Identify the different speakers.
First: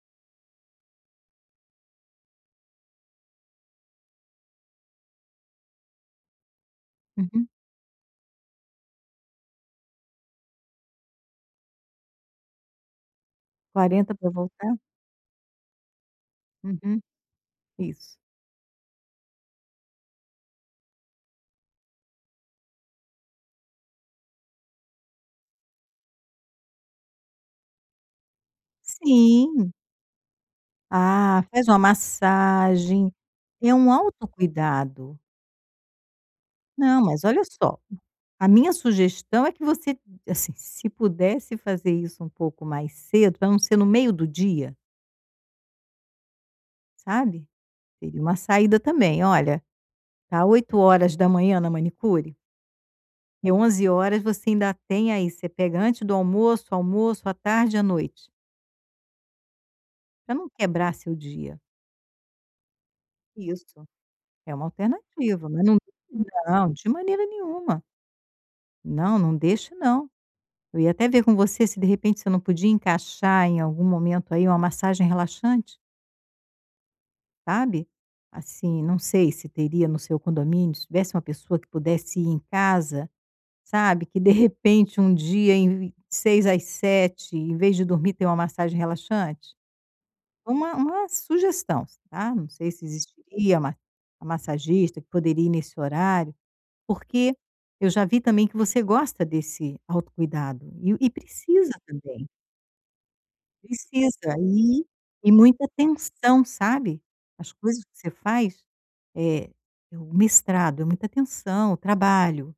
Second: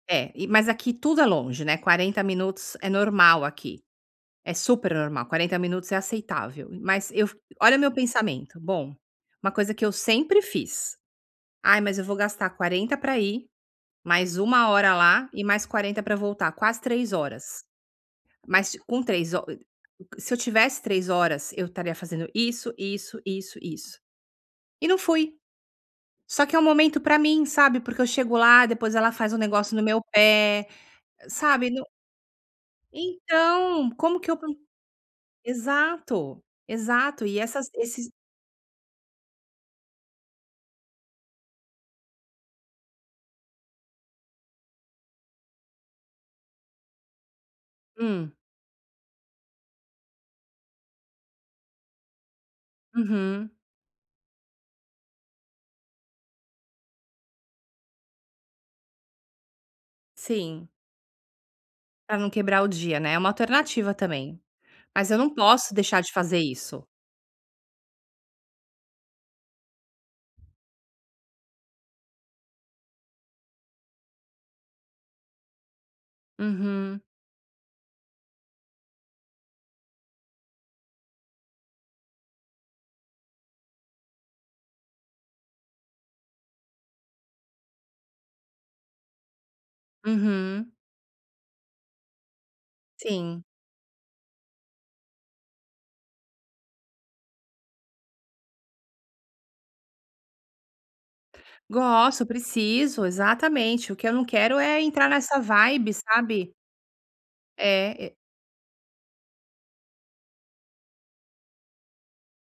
Speaker 1: É, e mas aqui tudo é longe, né, 40 minutos é normal aqui, é super normal, 40 minutos é aceitável, e mas eu f
Speaker 2: Uhum.
Speaker 1: olha o meu pensamento, bom, uma coisa que eu sempre fiz, "Ai, mas eu vou gastar 40 pra ir,
Speaker 2: 40 pra
Speaker 1: mais uma
Speaker 2: voltar?
Speaker 1: hora lá e mais 40 para voltar, quase
Speaker 2: Uhum,
Speaker 1: 3 horas,
Speaker 2: isso.
Speaker 1: mas ti com 3 ho co se eu tivesse 3 horas eu estaria fazendo isso, isso, isso, isso". E não fui, só que é um momento pra mim, sabe, porque eu chego lá depois ela faz um
Speaker 2: Sim.
Speaker 1: negócio no meu pé,
Speaker 2: Ah, faz
Speaker 1: sabe,
Speaker 2: uma
Speaker 1: não
Speaker 2: massagem, é
Speaker 1: Então,
Speaker 2: um
Speaker 1: como que eu po
Speaker 2: autocuidado.
Speaker 1: Exato,
Speaker 2: Não, mas,
Speaker 1: exato e
Speaker 2: olha
Speaker 1: essas
Speaker 2: só,
Speaker 1: esses
Speaker 2: a minha sugestão é que você, assim, se pudesse fazer isso um pouco mais cedo pra não ser no meio do dia sabe, teria
Speaker 1: Hum.
Speaker 2: uma saída também, olha, tá 8 horas da manhã na manicure
Speaker 1: Uhum.
Speaker 2: e 11 horas você ainda tem aí você pega antes do almoço, almoço, à tarde e à noite pra não
Speaker 1: Sim.
Speaker 2: quebrar seu dia.
Speaker 1: Para não quebrar o dia, né, é uma
Speaker 2: Isso.
Speaker 1: alternativa também,
Speaker 2: É uma
Speaker 1: mas eu não
Speaker 2: alternativa, mas
Speaker 1: posso
Speaker 2: não,
Speaker 1: deixar de fazer
Speaker 2: não,
Speaker 1: isso.
Speaker 2: de maneira nenhuma. Não, não deixe não, eu ia até ver com você se de repente, você não podia encaixar em algum momento aí uma massagem relaxante.
Speaker 1: Uhum.
Speaker 2: Sabe, assim, não sei se teria no seu condomínio, se tivesse uma pessoa que pudesse ir em casa, sabe, que de repente um dia em v 6 às 7, em vez de dormir, ter uma massagem relaxante,
Speaker 1: Uhum.
Speaker 2: uma uma sugestão, tá, não sei se
Speaker 1: Sim.
Speaker 2: existiria uma massagista que poderia ir nesse horário, porque eu já vi também que você gosta desse autocuidado e o e precisa
Speaker 1: Gosto,
Speaker 2: também.
Speaker 1: preciso, exatamente o que eu não
Speaker 2: Precisa
Speaker 1: quero é
Speaker 2: e
Speaker 1: entrar
Speaker 2: e
Speaker 1: nessa
Speaker 2: muita
Speaker 1: vibe,
Speaker 2: tensão,
Speaker 1: sabe.
Speaker 2: sabe, as coisas que
Speaker 1: Eh,
Speaker 2: você
Speaker 1: e
Speaker 2: faz, eh, o mestrado, é muita atenção, o trabalho